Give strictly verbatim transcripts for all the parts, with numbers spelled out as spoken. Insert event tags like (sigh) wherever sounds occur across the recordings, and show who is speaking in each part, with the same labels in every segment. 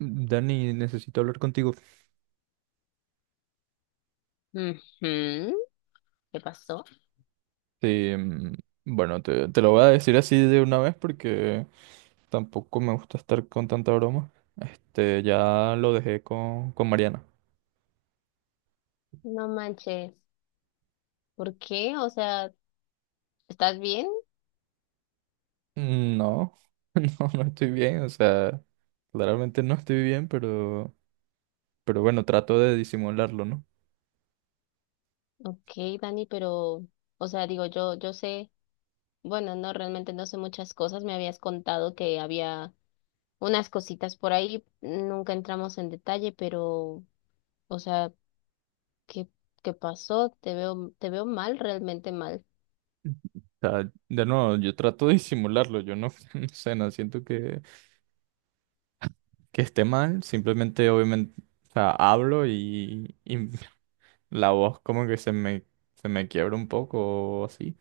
Speaker 1: Dani, necesito hablar contigo.
Speaker 2: Ujú, ¿qué pasó?
Speaker 1: Eh, mm, bueno, te, te lo voy a decir así de una vez porque tampoco me gusta estar con tanta broma. Este, ya lo dejé con, con Mariana.
Speaker 2: No manches. ¿Por qué? O sea, ¿estás bien?
Speaker 1: No, (laughs) no, no estoy bien, o sea, claramente no estoy bien, pero, pero bueno, trato de disimularlo, ¿no?
Speaker 2: Ok, Dani, pero, o sea, digo, yo, yo sé, bueno, no, realmente no sé muchas cosas. Me habías contado que había unas cositas por ahí. Nunca entramos en detalle, pero, o sea, ¿qué, ¿qué pasó? Te veo, te veo mal, realmente mal.
Speaker 1: O sea, de nuevo, yo trato de disimularlo, yo no, (laughs) no sé, no siento que, que esté mal, simplemente obviamente, o sea, hablo y, y (laughs) la voz como que se me, se me quiebra un poco o así,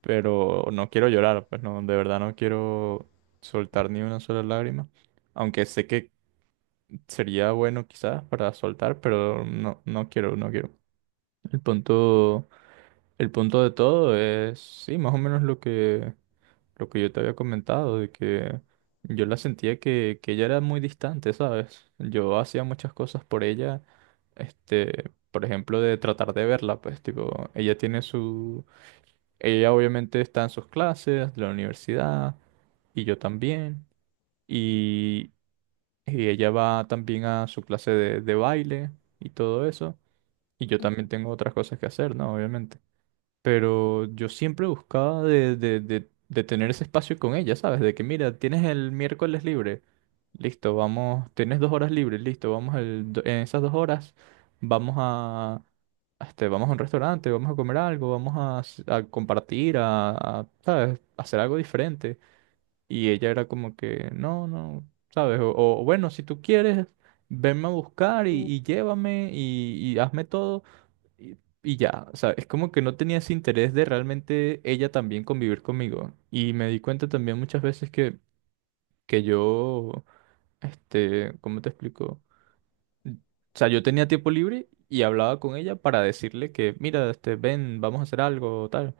Speaker 1: pero no quiero llorar, pues no, de verdad no quiero soltar ni una sola lágrima, aunque sé que sería bueno quizás para soltar, pero no, no quiero, no quiero. El punto, el punto de todo es, sí, más o menos lo que lo que yo te había comentado, de que yo la sentía que, que ella era muy distante, ¿sabes? Yo hacía muchas cosas por ella, este, por ejemplo, de tratar de verla, pues, tipo, ella tiene su... Ella obviamente está en sus clases, de la universidad, y yo también, y, y ella va también a su clase de, de baile y todo eso, y yo también tengo otras cosas que hacer, ¿no? Obviamente. Pero yo siempre buscaba de, de, de, de tener ese espacio con ella, ¿sabes? De que, mira, tienes el miércoles libre, listo, vamos, tienes dos horas libres, listo, vamos el do- en esas dos horas, vamos a, a este, vamos a un restaurante, vamos a comer algo, vamos a, s- a compartir, a, a, ¿sabes? Hacer algo diferente. Y ella era como que, no, no, ¿sabes? O, o, bueno, si tú quieres, venme a buscar y,
Speaker 2: Mm,
Speaker 1: y llévame y, y hazme todo. Y, y ya, o sea, es como que no tenía ese interés de realmente ella también convivir conmigo. Y me di cuenta también muchas veces que, que yo, este, ¿cómo te explico? O sea, yo tenía tiempo libre y hablaba con ella para decirle que, mira, este, ven, vamos a hacer algo, tal.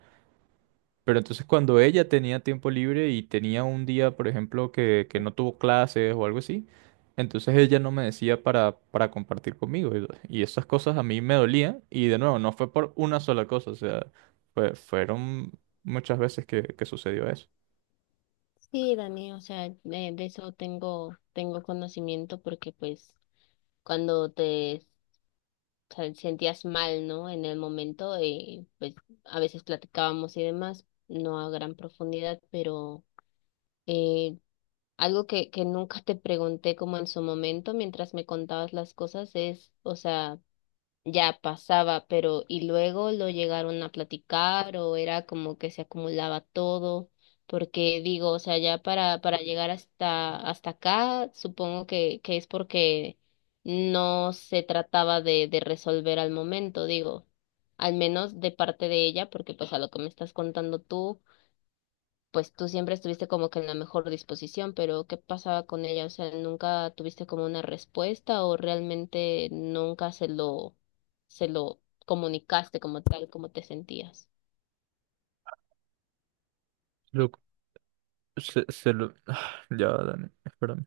Speaker 1: Pero entonces cuando ella tenía tiempo libre y tenía un día, por ejemplo, que, que no tuvo clases o algo así, entonces ella no me decía para, para compartir conmigo. Y, y esas cosas a mí me dolían. Y de nuevo, no fue por una sola cosa. O sea, fue- fueron muchas veces que, que sucedió eso.
Speaker 2: sí, Dani, o sea, de, de eso tengo, tengo conocimiento porque pues cuando te sea, sentías mal, ¿no? En el momento y pues a veces platicábamos y demás, no a gran profundidad, pero eh, algo que, que nunca te pregunté como en su momento mientras me contabas las cosas es, o sea, ya pasaba, pero y luego lo llegaron a platicar o era como que se acumulaba todo, porque digo, o sea, ya para para llegar hasta hasta acá, supongo que que es porque no se trataba de de resolver al momento, digo, al menos de parte de ella, porque pues a lo que me estás contando tú pues tú siempre estuviste como que en la mejor disposición, pero ¿qué pasaba con ella? O sea, ¿nunca tuviste como una respuesta o realmente nunca se lo, se lo comunicaste como tal, como te sentías?
Speaker 1: Lo- se, se lo... (sighs) Ya, Dani, espérame.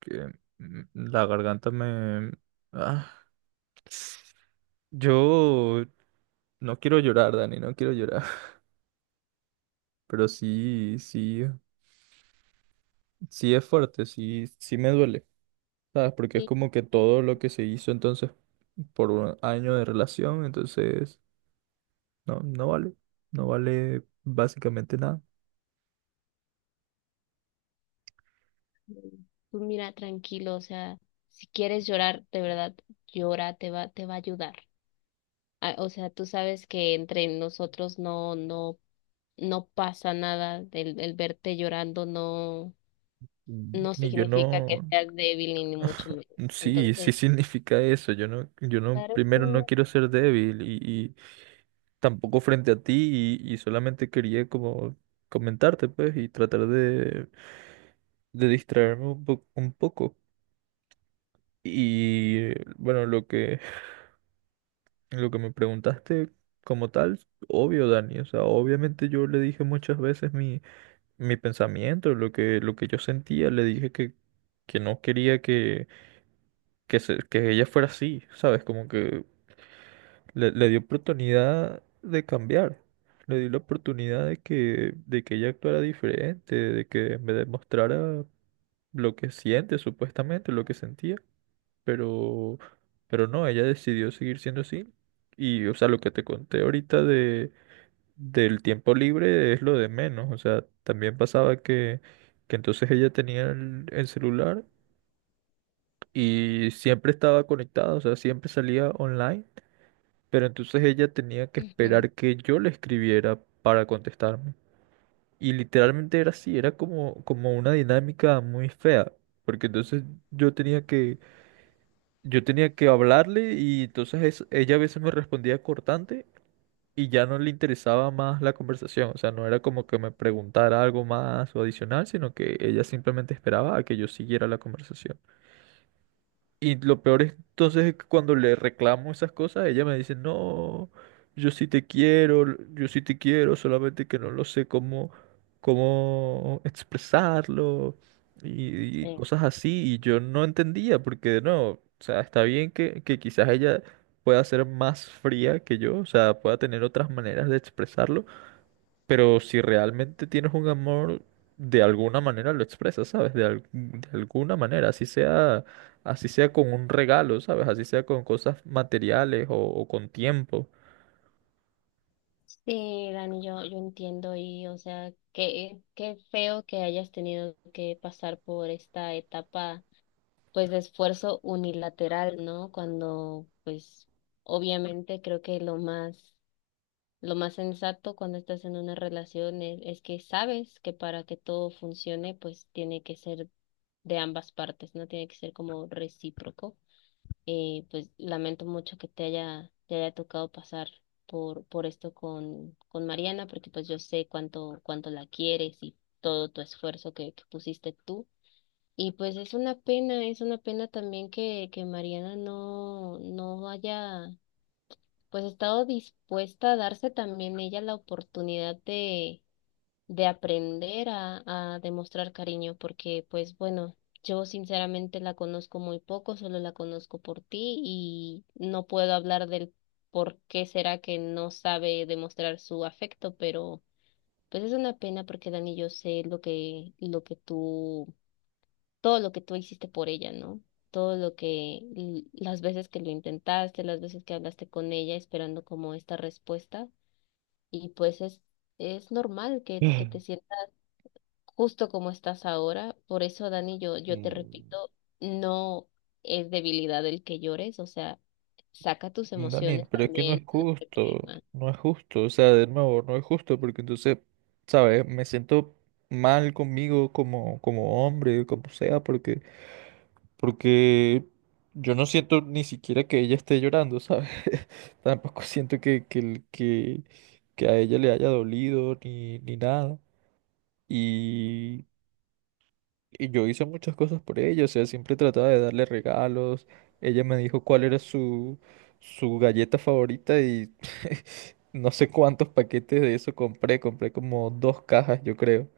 Speaker 1: Que mm, la garganta me... Ah. Yo no quiero llorar, Dani, no quiero llorar. (laughs) Pero sí, sí. Sí es fuerte, sí, sí me duele, ¿sabes? Porque es
Speaker 2: Sí,
Speaker 1: como que
Speaker 2: y
Speaker 1: todo lo que se hizo entonces por un año de relación, entonces no, no vale, no vale básicamente nada.
Speaker 2: tú mira, tranquilo, o sea, si quieres llorar, de verdad, llora, te va, te va a ayudar. Ah, o sea, tú sabes que entre nosotros no, no, no pasa nada, el, el verte llorando no, no
Speaker 1: Y yo
Speaker 2: significa
Speaker 1: no,
Speaker 2: que seas débil ni ni mucho menos.
Speaker 1: sí, sí (laughs)
Speaker 2: Entonces,
Speaker 1: significa eso, yo no, yo no,
Speaker 2: claro que
Speaker 1: primero no
Speaker 2: no.
Speaker 1: quiero ser débil y, y tampoco frente a ti y, y solamente quería como comentarte, pues, y tratar de, de distraerme un po- un poco. Y bueno, lo que... Lo que me preguntaste como tal, obvio, Dani, o sea, obviamente yo le dije muchas veces mi, mi pensamiento, lo que, lo que yo sentía, le dije que, que no quería que, que, se- que ella fuera así, ¿sabes? Como que le, le di oportunidad de cambiar, le di la oportunidad de que, de que ella actuara diferente, de que me demostrara lo que siente, supuestamente, lo que sentía, pero, pero no, ella decidió seguir siendo así. Y, o sea, lo que te conté ahorita del tiempo libre es lo de menos. O sea, también pasaba que, que entonces ella tenía el, el celular y siempre estaba conectada, o sea, siempre salía online, pero entonces ella tenía que
Speaker 2: Ujú.
Speaker 1: esperar que yo le escribiera para contestarme. Y literalmente era así, era como, como una dinámica muy fea, porque entonces yo tenía que, yo tenía que hablarle y entonces es- ella a veces me respondía cortante y ya no le interesaba más la conversación, o sea, no era como que me preguntara algo más o adicional, sino que ella simplemente esperaba a que yo siguiera la conversación. Y lo peor es entonces es que cuando le reclamo esas cosas, ella me dice, no, yo sí te quiero, l- yo sí te quiero, solamente que no lo sé cómo, cómo expresarlo y, y
Speaker 2: Sí.
Speaker 1: cosas así. Y yo no entendía, porque no, o sea, está bien que, que quizás ella pueda ser más fría que yo, o sea, pueda tener otras maneras de expresarlo pero si realmente tienes un amor, de alguna manera lo expresas, ¿sabes? De, al- de alguna manera, así sea, así sea con un regalo, ¿sabes? Así sea con cosas materiales o, o con tiempo.
Speaker 2: Sí, Dani, yo, yo entiendo y, o sea, qué, qué feo que hayas tenido que pasar por esta etapa, pues, de esfuerzo unilateral, ¿no? Cuando, pues, obviamente creo que lo más, lo más sensato cuando estás en una relación es, es que sabes que para que todo funcione, pues, tiene que ser de ambas partes, ¿no? Tiene que ser como recíproco. Y pues lamento mucho que te haya, te haya tocado pasar por, por esto con, con Mariana, porque pues yo sé cuánto, cuánto la quieres y todo tu esfuerzo que, que pusiste tú. Y pues es una pena, es una pena también que, que Mariana no, no haya pues estado dispuesta a darse también ella la oportunidad de de aprender a, a demostrar cariño, porque pues bueno, yo sinceramente la conozco muy poco, solo la conozco por ti y no puedo hablar del por qué será que no sabe demostrar su afecto, pero pues es una pena porque Dani, yo sé lo que, lo que tú, todo lo que tú hiciste por ella, ¿no? Todo lo que, l- las veces que lo intentaste, las veces que hablaste con ella esperando como esta respuesta y pues es, es normal que, que te sientas justo como estás ahora. Por eso, Dani, yo, yo te
Speaker 1: Mm,
Speaker 2: repito, no es debilidad el que llores, o sea, saca tus
Speaker 1: Daniel,
Speaker 2: emociones
Speaker 1: pero es que no es
Speaker 2: también, no las
Speaker 1: justo,
Speaker 2: reprimas.
Speaker 1: no es justo, o sea, de nuevo, no es justo porque entonces, ¿sabes? Me siento mal conmigo como, como hombre, como sea, porque porque yo no siento ni siquiera que ella esté llorando, ¿sabes? (laughs) Tampoco siento que, que, el- que, que a ella le haya dolido ni, ni nada. Y, y yo hice muchas cosas por ella, o sea, siempre trataba de darle regalos. Ella me dijo cuál era su, su galleta favorita y (laughs) no sé cuántos paquetes de eso compré, compré como dos cajas, yo creo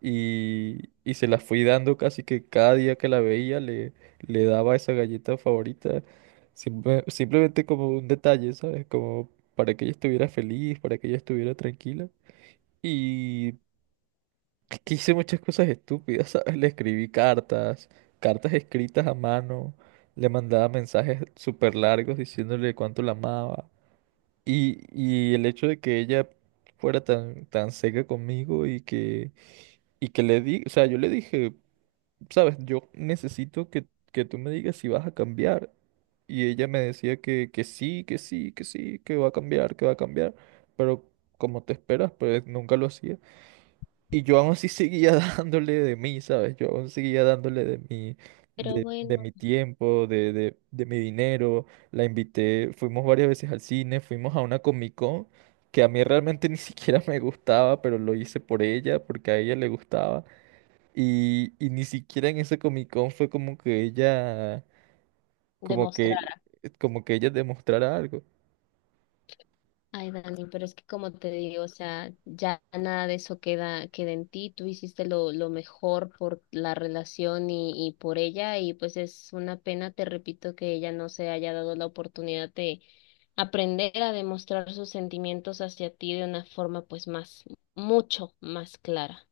Speaker 1: y, y se la fui dando casi que cada día que la veía le, le daba esa galleta favorita, simple- simplemente como un detalle, ¿sabes? Como para que ella estuviera feliz, para que ella estuviera tranquila. Y que hice muchas cosas estúpidas, (laughs) ¿sabes? Le escribí cartas, cartas escritas a mano, le mandaba mensajes súper largos diciéndole cuánto la amaba. Y, y el hecho de que ella fuera tan, tan seca conmigo y que, y que le di, o sea, yo le dije sabes, yo necesito que, que tú me digas si vas a cambiar. Y ella me decía que, que sí, que sí, que sí, que va a cambiar, que va a cambiar. Pero como te esperas, pues nunca lo hacía. Y yo aún así seguía (laughs) dándole de mí, ¿sabes? Yo aún seguía dándole de mi,
Speaker 2: Pero
Speaker 1: de, de
Speaker 2: bueno,
Speaker 1: mi tiempo, de, de, de mi dinero. La invité, fuimos varias veces al cine, fuimos a una Comic Con que a mí realmente (laughs) ni siquiera me gustaba, pero lo hice por ella, porque a ella le gustaba. Y, y ni siquiera en ese Comic Con fue como que ella, como que,
Speaker 2: demostrar.
Speaker 1: como que ella demostrara algo.
Speaker 2: Ay, Dani, pero es que como te digo, o sea, ya nada de eso queda, queda en ti. Tú hiciste lo, lo mejor por la relación y, y por ella, y pues es una pena, te repito, que ella no se haya dado la oportunidad de aprender a demostrar sus sentimientos hacia ti de una forma pues más, mucho más clara.